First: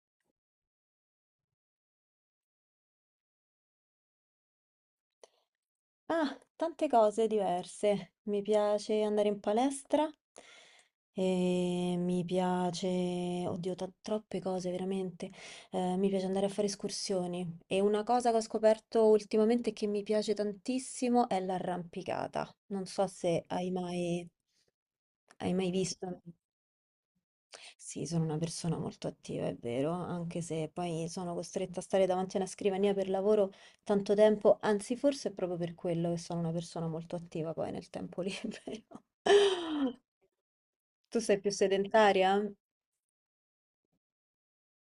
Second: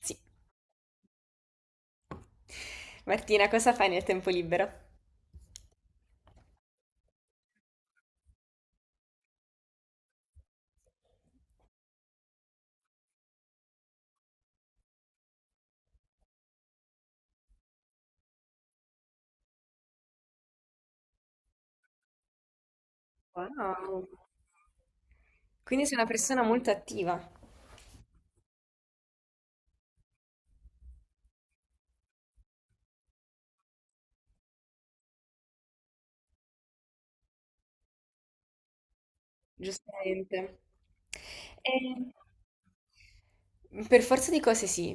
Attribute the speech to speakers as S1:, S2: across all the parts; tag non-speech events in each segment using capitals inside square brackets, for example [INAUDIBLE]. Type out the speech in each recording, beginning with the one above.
S1: Sì. Martina, cosa fai nel tempo libero?
S2: Ah, tante cose diverse. Mi piace andare in palestra e mi piace, oddio, troppe cose veramente. Mi piace andare a fare escursioni e una cosa che ho scoperto ultimamente che mi piace tantissimo è l'arrampicata. Non so se hai
S1: Wow.
S2: mai, hai mai
S1: Quindi sei una
S2: visto.
S1: persona molto attiva.
S2: Sì, sono una persona molto attiva, è vero, anche se poi sono costretta a stare davanti a una scrivania per lavoro tanto tempo, anzi forse è proprio per quello che sono una persona molto attiva poi nel tempo libero. [LAUGHS]
S1: Giustamente.
S2: Tu sei più
S1: E...
S2: sedentaria? [LAUGHS]
S1: Per forza di cose sì,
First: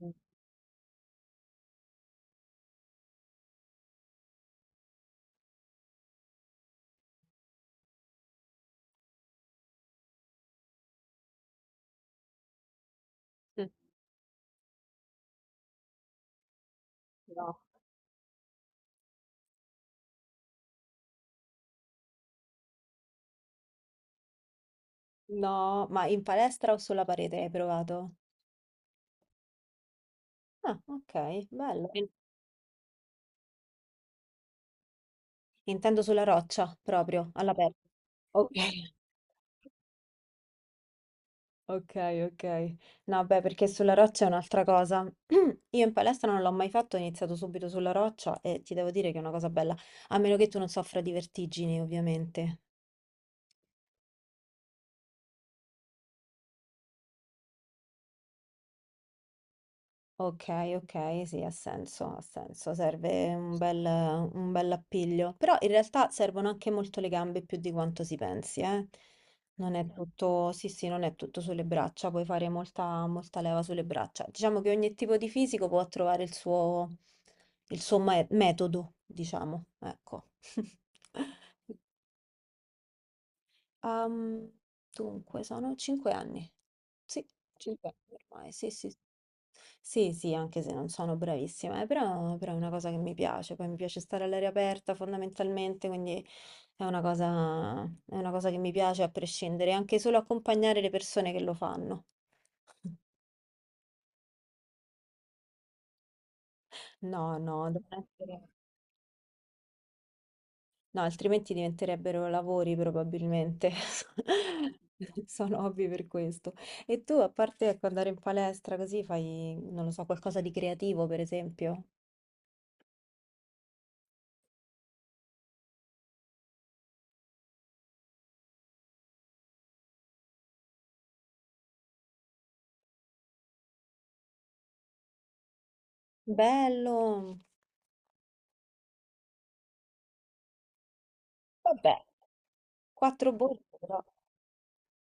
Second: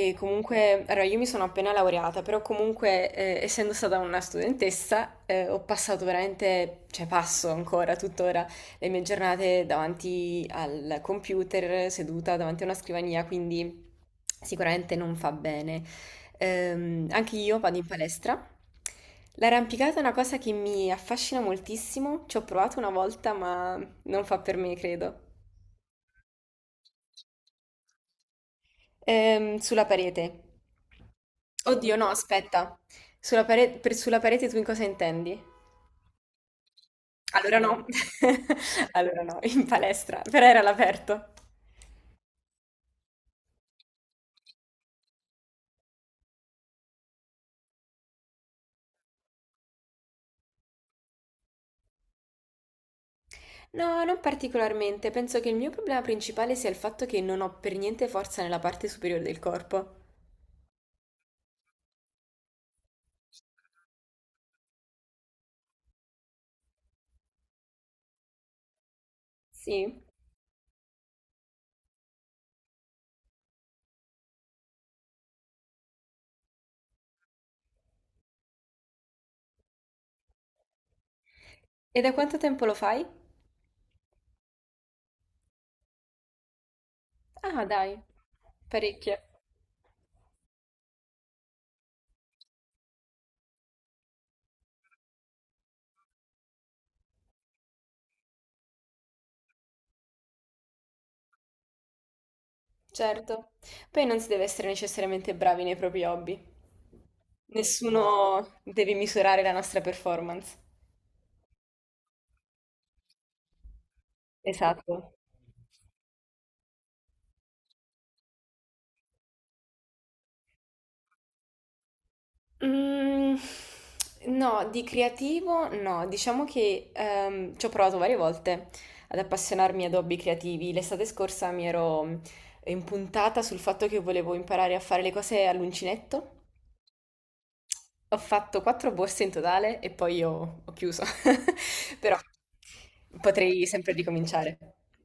S2: Mm.
S1: comunque, allora io mi sono appena laureata, però comunque essendo stata una studentessa ho passato veramente, cioè passo ancora tuttora le mie giornate davanti al computer, seduta davanti a una scrivania,
S2: Mm.
S1: quindi sicuramente non fa bene. Anche
S2: No.
S1: io vado in palestra. L'arrampicata è una cosa che mi affascina moltissimo, ci ho provato una volta ma non fa per me, credo.
S2: No, ma in palestra o sulla parete hai provato?
S1: Sulla parete.
S2: Ah, ok, bello.
S1: Oddio, no, aspetta. Per sulla parete tu in cosa intendi?
S2: Intendo sulla roccia, proprio,
S1: Allora
S2: all'aperto.
S1: no.
S2: Ok.
S1: [LAUGHS] Allora no, in palestra, però era all'aperto.
S2: Ok, ok. No, beh, perché sulla roccia è un'altra cosa. [CLEARS THROAT] Io in palestra non l'ho mai fatto, ho iniziato subito sulla roccia e ti devo dire che è una cosa bella, a meno che tu non soffra di vertigini, ovviamente.
S1: No, non particolarmente. Penso che il mio problema principale sia il fatto che non ho per niente forza nella parte superiore del corpo.
S2: Ok, ok, sì, ha senso, serve un bel appiglio, però in realtà servono anche molto le gambe più di quanto si pensi, eh. Non è
S1: Sì.
S2: tutto, sì, sì, non è tutto sulle braccia, puoi fare molta, molta leva sulle braccia. Diciamo che ogni tipo di fisico può trovare il suo metodo, diciamo, ecco. [LAUGHS]
S1: E da quanto tempo lo fai?
S2: Ehm, dunque, sono 5 anni. Sì,
S1: Ah,
S2: 5
S1: dai,
S2: anni ormai, sì, sì.
S1: parecchio.
S2: Sì, sì, anche se non sono bravissima, però, è una cosa che mi piace, poi mi piace stare all'aria aperta fondamentalmente, quindi è una cosa che mi piace a prescindere, anche solo accompagnare le persone che lo fanno. [LAUGHS]
S1: Certo. Poi non si deve essere necessariamente bravi nei propri hobby.
S2: No, no,
S1: Nessuno deve misurare la nostra performance.
S2: no, altrimenti diventerebbero lavori probabilmente. [LAUGHS]
S1: Esatto.
S2: Sono hobby per questo. E tu, a parte ecco, andare in palestra così, fai, non lo so, qualcosa di creativo, per esempio?
S1: Mm, no, di creativo no, diciamo che ci ho provato varie volte ad appassionarmi ad hobby creativi. L'estate scorsa mi ero impuntata sul fatto che volevo imparare a fare le cose all'uncinetto.
S2: Bello!
S1: Ho fatto quattro borse in totale e poi ho chiuso. [LAUGHS]
S2: Vabbè,
S1: Però
S2: Quattro
S1: potrei
S2: bollite
S1: sempre
S2: però.
S1: ricominciare.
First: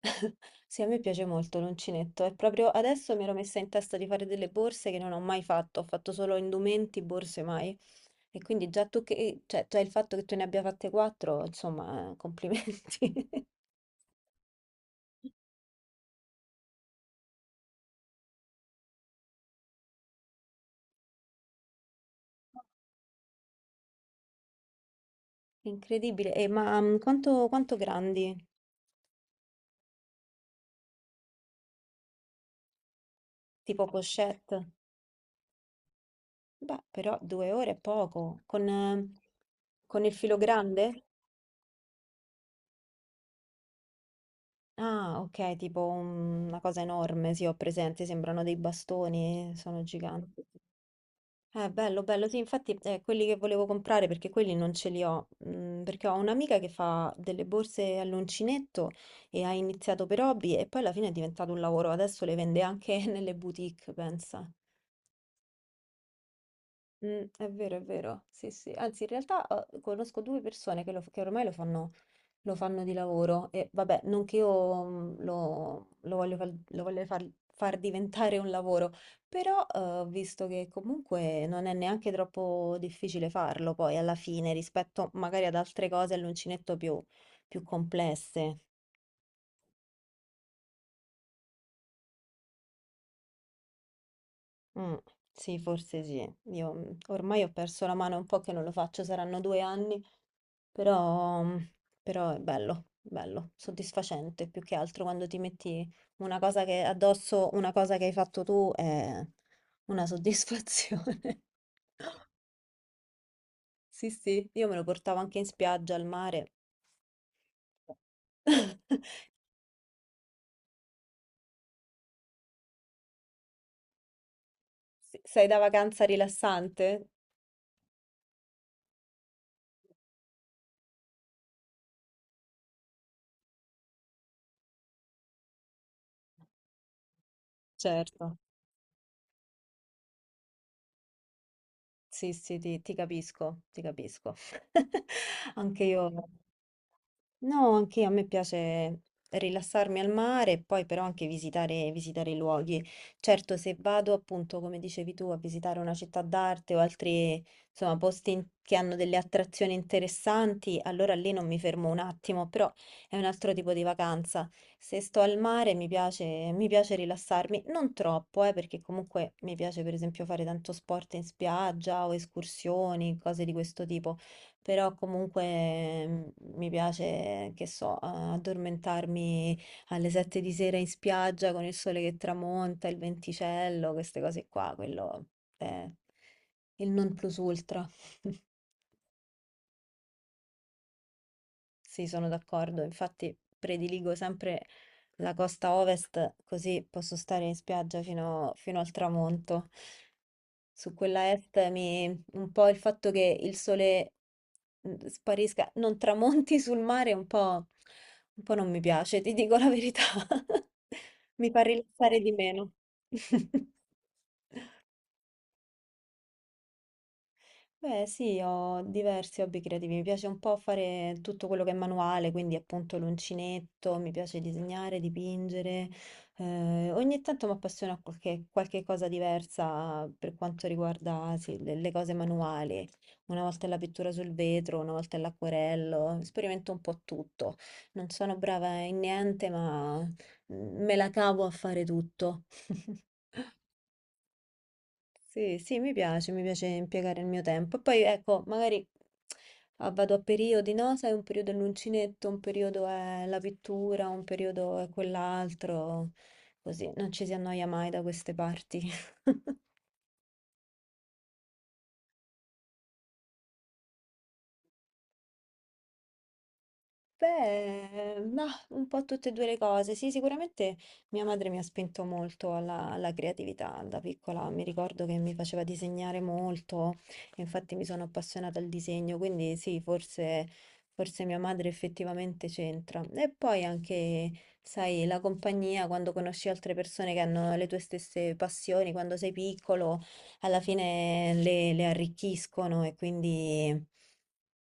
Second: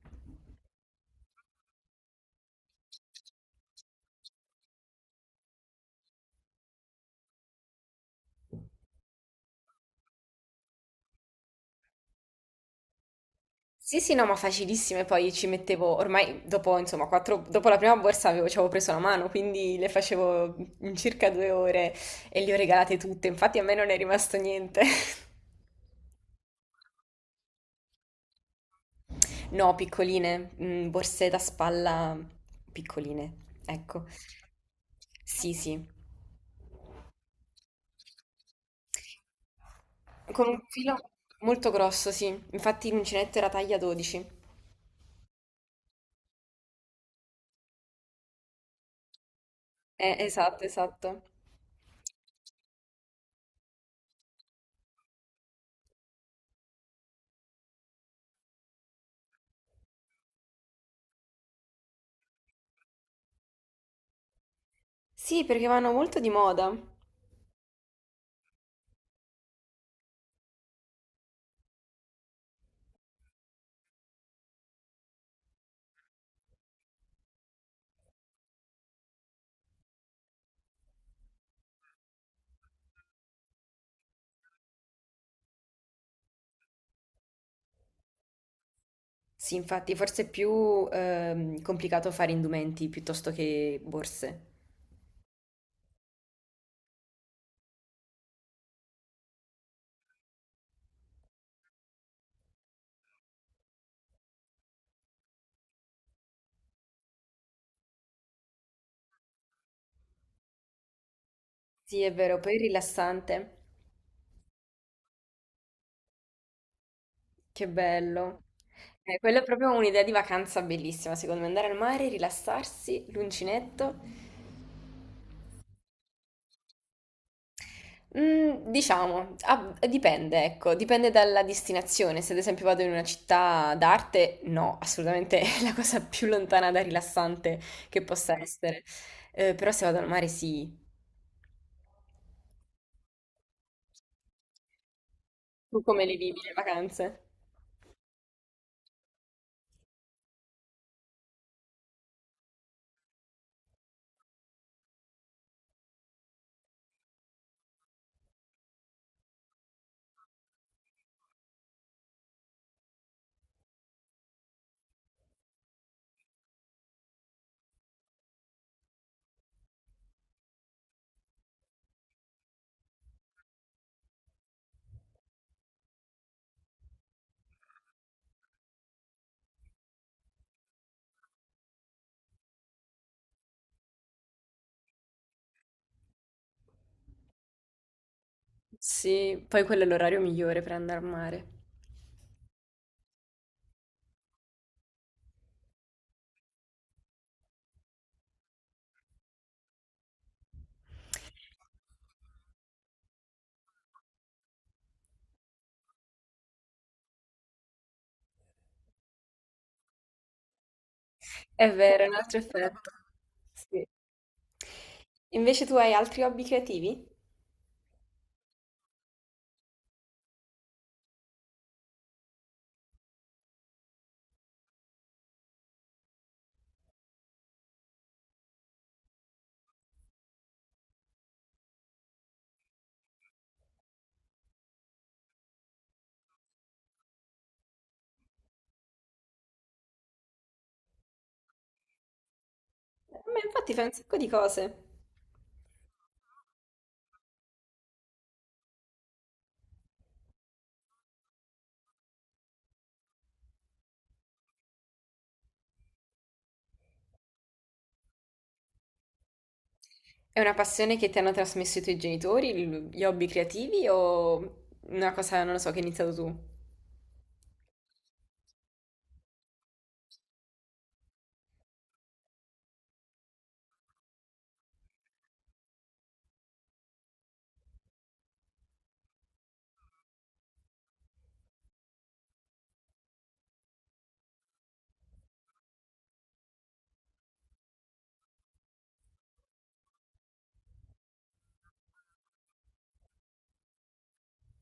S2: [LAUGHS] Sì, a me piace molto l'uncinetto. E proprio adesso mi ero messa in testa di fare delle borse che non ho mai fatto. Ho fatto solo indumenti, borse mai. E quindi già cioè, già il fatto che tu ne abbia fatte quattro, insomma, complimenti. [LAUGHS]
S1: Sì, sì, no, ma facilissime, poi ci mettevo, ormai dopo, insomma, quattro, dopo la prima borsa ci avevo preso la mano, quindi le facevo in circa 2 ore e le ho regalate tutte, infatti a me non è rimasto niente. [LAUGHS]
S2: Incredibile. E ma quanto grandi?
S1: No, piccoline, borse da spalla piccoline,
S2: Tipo
S1: ecco.
S2: pochette?
S1: Sì, sì,
S2: Beh, però 2 ore è poco. Con il filo
S1: con un filo
S2: grande?
S1: molto grosso, sì, infatti l'uncinetto era taglia 12.
S2: Ah, okay, tipo un una cosa enorme, sì, ho presente, sembrano dei bastoni, sono giganti.
S1: Esatto, esatto.
S2: Bello, bello, sì, infatti, quelli che volevo comprare, perché quelli non ce li ho, perché ho un'amica che fa delle borse all'uncinetto e ha iniziato per hobby e poi alla fine è diventato un lavoro, adesso le vende anche [LAUGHS] nelle boutique, pensa.
S1: Sì, perché vanno molto di moda.
S2: È vero, sì, sì. Anzi, in realtà, conosco 2 persone che ormai lo fanno di lavoro e vabbè, non che io lo voglio far diventare un lavoro, però ho visto che comunque non è neanche troppo difficile farlo poi alla fine rispetto magari ad altre cose all'uncinetto più complesse.
S1: Sì, infatti, forse è più complicato fare indumenti piuttosto che borse.
S2: Mm, sì, forse sì. Io ormai ho perso la mano, è un po' che non lo faccio, saranno 2 anni. Però, mh, però è bello, bello, soddisfacente più che altro quando ti metti una cosa che addosso, una cosa che hai fatto tu è una soddisfazione. [LAUGHS]
S1: Sì, è vero, poi è rilassante.
S2: Sì, sì, io me lo portavo anche in spiaggia, al mare.
S1: Che bello.
S2: [LAUGHS]
S1: Quella è proprio un'idea di vacanza bellissima, secondo me. Andare al mare, rilassarsi, l'uncinetto.
S2: Sì, sei da vacanza rilassante?
S1: Diciamo, ah, dipende, ecco, dipende dalla destinazione. Se ad esempio vado in una città d'arte, no, assolutamente [LAUGHS] è la cosa più lontana da rilassante che
S2: Certo,
S1: possa essere. Però se vado al mare, sì.
S2: sì, sì, ti capisco. [LAUGHS]
S1: Tu
S2: Anche
S1: come
S2: io.
S1: le vivi le vacanze?
S2: No, anche a me piace rilassarmi al mare e poi però anche visitare i luoghi. Certo, se vado appunto, come dicevi tu, a visitare una città d'arte o altri, insomma, posti che hanno delle attrazioni interessanti, allora lì non mi fermo un attimo, però è un altro tipo di vacanza. Se sto al mare mi piace rilassarmi, non troppo, perché comunque mi piace per esempio fare tanto sport in spiaggia o escursioni, cose di questo tipo però comunque mi piace, che so, addormentarmi alle 7 di sera in spiaggia con il sole che tramonta, il venticello, queste cose qua, quello è il non plus ultra. [LAUGHS]
S1: Sì, poi quello è l'orario migliore per andare al mare.
S2: Sì, sono d'accordo. Infatti prediligo sempre la costa ovest, così posso stare in spiaggia fino al tramonto. Su quella est un po' il fatto che il sole sparisca, non tramonti [LAUGHS] sul mare, un po' non mi piace, ti dico la verità. [LAUGHS] Mi fa
S1: È vero, è un
S2: rilassare di
S1: altro
S2: meno.
S1: effetto.
S2: [LAUGHS]
S1: Sì. Invece tu hai altri hobby creativi?
S2: Beh, sì, ho diversi hobby creativi. Mi piace un po' fare tutto quello che è manuale, quindi appunto l'uncinetto, mi piace disegnare, dipingere. Ogni tanto mi appassiona qualche cosa diversa per quanto riguarda, sì, le cose manuali. Una volta è la pittura sul vetro, una volta è l'acquerello, sperimento un po' tutto. Non sono brava in niente, ma me la cavo a fare tutto. [LAUGHS]
S1: Ma infatti fai un sacco di cose.
S2: Sì, sì, mi piace impiegare il mio tempo. E poi ecco, magari vado a periodi, no? Sai, un periodo è l'uncinetto, un periodo è la pittura, un periodo è quell'altro, così non ci si annoia mai da queste parti. [LAUGHS]
S1: È una passione che ti hanno trasmesso i tuoi genitori, gli hobby creativi o una cosa, non lo so, che hai iniziato tu?
S2: Beh, mah, un po' tutte e 2 le cose. Sì, sicuramente mia madre mi ha spinto molto alla creatività da piccola. Mi ricordo che mi faceva disegnare molto, e infatti mi sono appassionata al disegno, quindi sì, forse mia madre effettivamente c'entra. E poi anche, sai, la compagnia, quando conosci altre persone che hanno le tue stesse passioni, quando sei piccolo alla fine le arricchiscono e quindi,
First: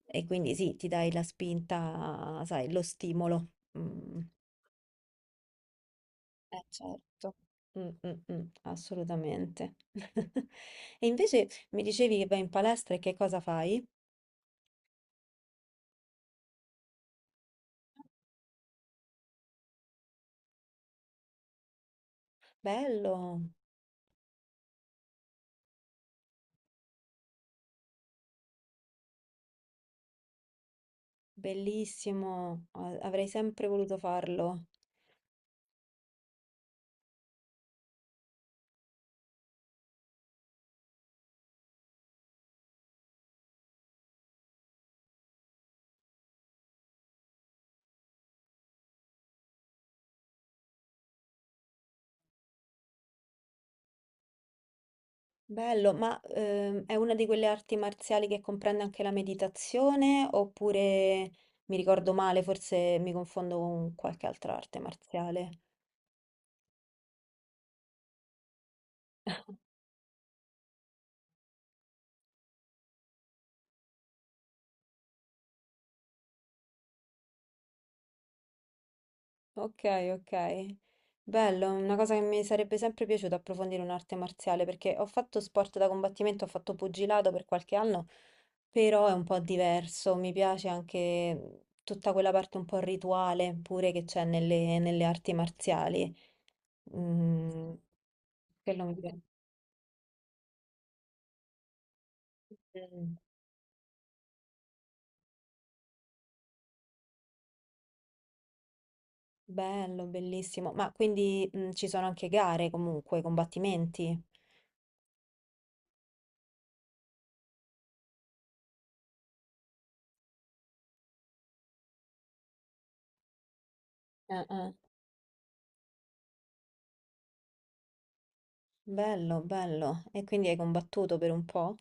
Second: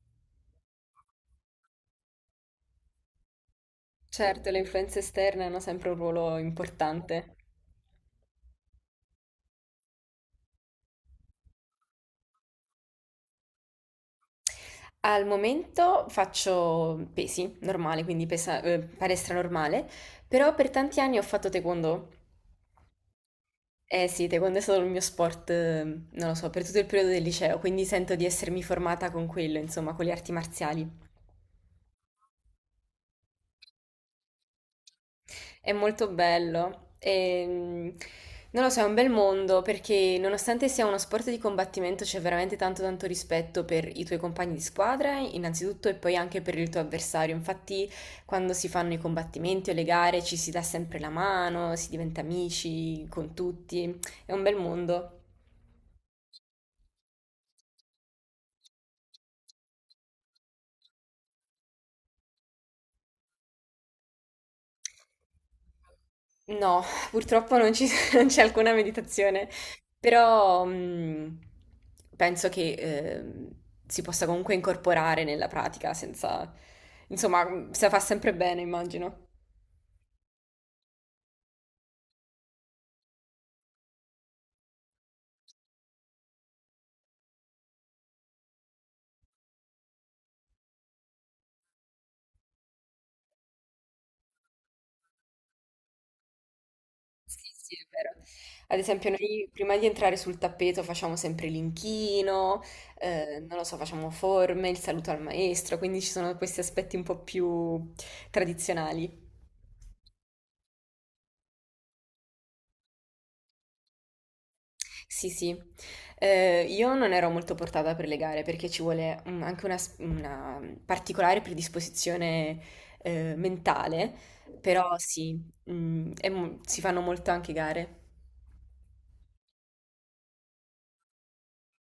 S2: sì, ti dai la spinta, sai, lo stimolo. Mm.
S1: Certo, le influenze esterne hanno sempre un ruolo
S2: Certo.
S1: importante.
S2: Mm, mm, mm, assolutamente. [LAUGHS] E invece mi dicevi che vai in palestra e che cosa fai?
S1: Al momento faccio pesi, normale, quindi palestra normale, però per tanti anni ho fatto taekwondo.
S2: Bello,
S1: Eh sì, taekwondo è stato il mio sport, non lo so, per tutto il periodo del liceo, quindi sento di essermi formata con quello, insomma, con le arti marziali.
S2: bellissimo, avrei sempre voluto farlo.
S1: È molto bello e non lo so, è un bel mondo perché nonostante sia uno sport di combattimento c'è veramente tanto tanto rispetto per i tuoi compagni di squadra, innanzitutto, e poi anche per il tuo avversario. Infatti, quando si fanno i combattimenti o le gare ci si dà sempre la mano, si diventa amici con tutti, è un bel mondo.
S2: Bello, ma è una di quelle arti marziali che comprende anche la meditazione oppure mi ricordo male, forse mi confondo con qualche altra arte marziale.
S1: No, purtroppo non ci- [LAUGHS] non c'è alcuna meditazione, però penso che si possa comunque incorporare nella pratica senza, insomma, se la fa sempre bene, immagino.
S2: Ok, ok. Bello, una cosa che mi sarebbe sempre piaciuto approfondire un'arte marziale perché ho fatto sport da combattimento, ho fatto pugilato per qualche anno, però è un po' diverso, mi piace anche tutta quella parte un po' rituale pure che c'è nelle arti marziali.
S1: Sì,
S2: Mm,
S1: sì, è vero. Ad
S2: quello mi
S1: esempio, noi prima di entrare sul tappeto facciamo sempre l'inchino,
S2: piace.
S1: non lo so, facciamo forme, il saluto al maestro, quindi ci sono questi aspetti un po' più tradizionali.
S2: Bello, bellissimo. Ma quindi ci sono anche gare comunque, combattimenti?
S1: Sì, sì. Io non ero molto portata per le gare perché ci vuole anche una particolare predisposizione mentale,
S2: Eh.
S1: però sì, si fanno molto anche gare.
S2: Bello, bello. E quindi hai combattuto per un po'?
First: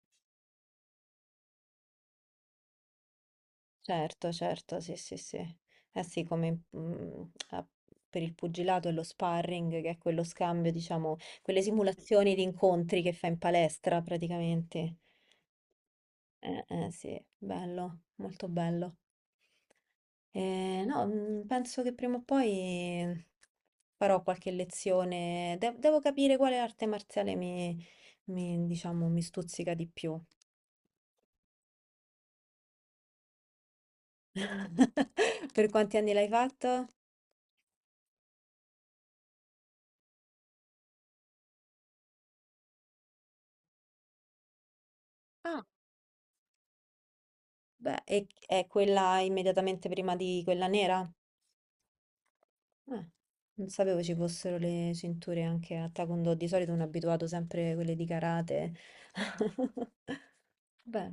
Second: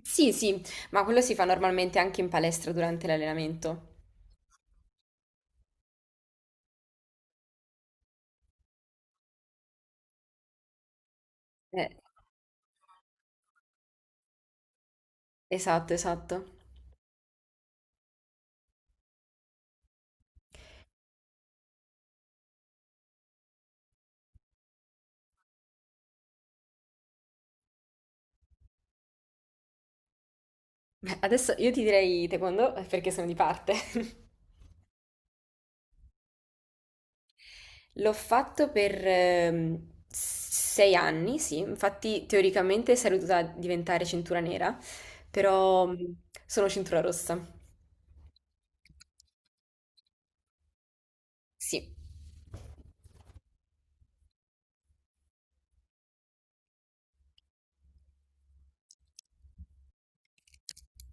S1: Sì, sì, ma quello si fa normalmente anche in palestra durante l'allenamento.
S2: Certo, certo, sì, sì, sì. Eh sì, come a- per il pugilato e lo sparring, che è quello scambio, diciamo, quelle
S1: Eh,
S2: simulazioni di incontri che fai in palestra praticamente.
S1: esatto, esatto.
S2: Sì, bello, molto bello. No, penso che prima o poi farò qualche lezione. Devo capire quale arte marziale diciamo, mi stuzzica di più.
S1: Beh, adesso io ti direi taekwondo perché sono di parte. [LAUGHS]
S2: [LAUGHS] Per quanti anni l'hai fatto?
S1: L'ho fatto per 6 anni, sì, infatti teoricamente sarei dovuta diventare cintura nera,
S2: Ah,
S1: però sono cintura rossa,
S2: beh, è quella immediatamente prima di quella nera?
S1: sì.
S2: Ah, non sapevo ci fossero le cinture anche a Taekwondo. Di solito sono abituato sempre a quelle di karate. [LAUGHS] Beh.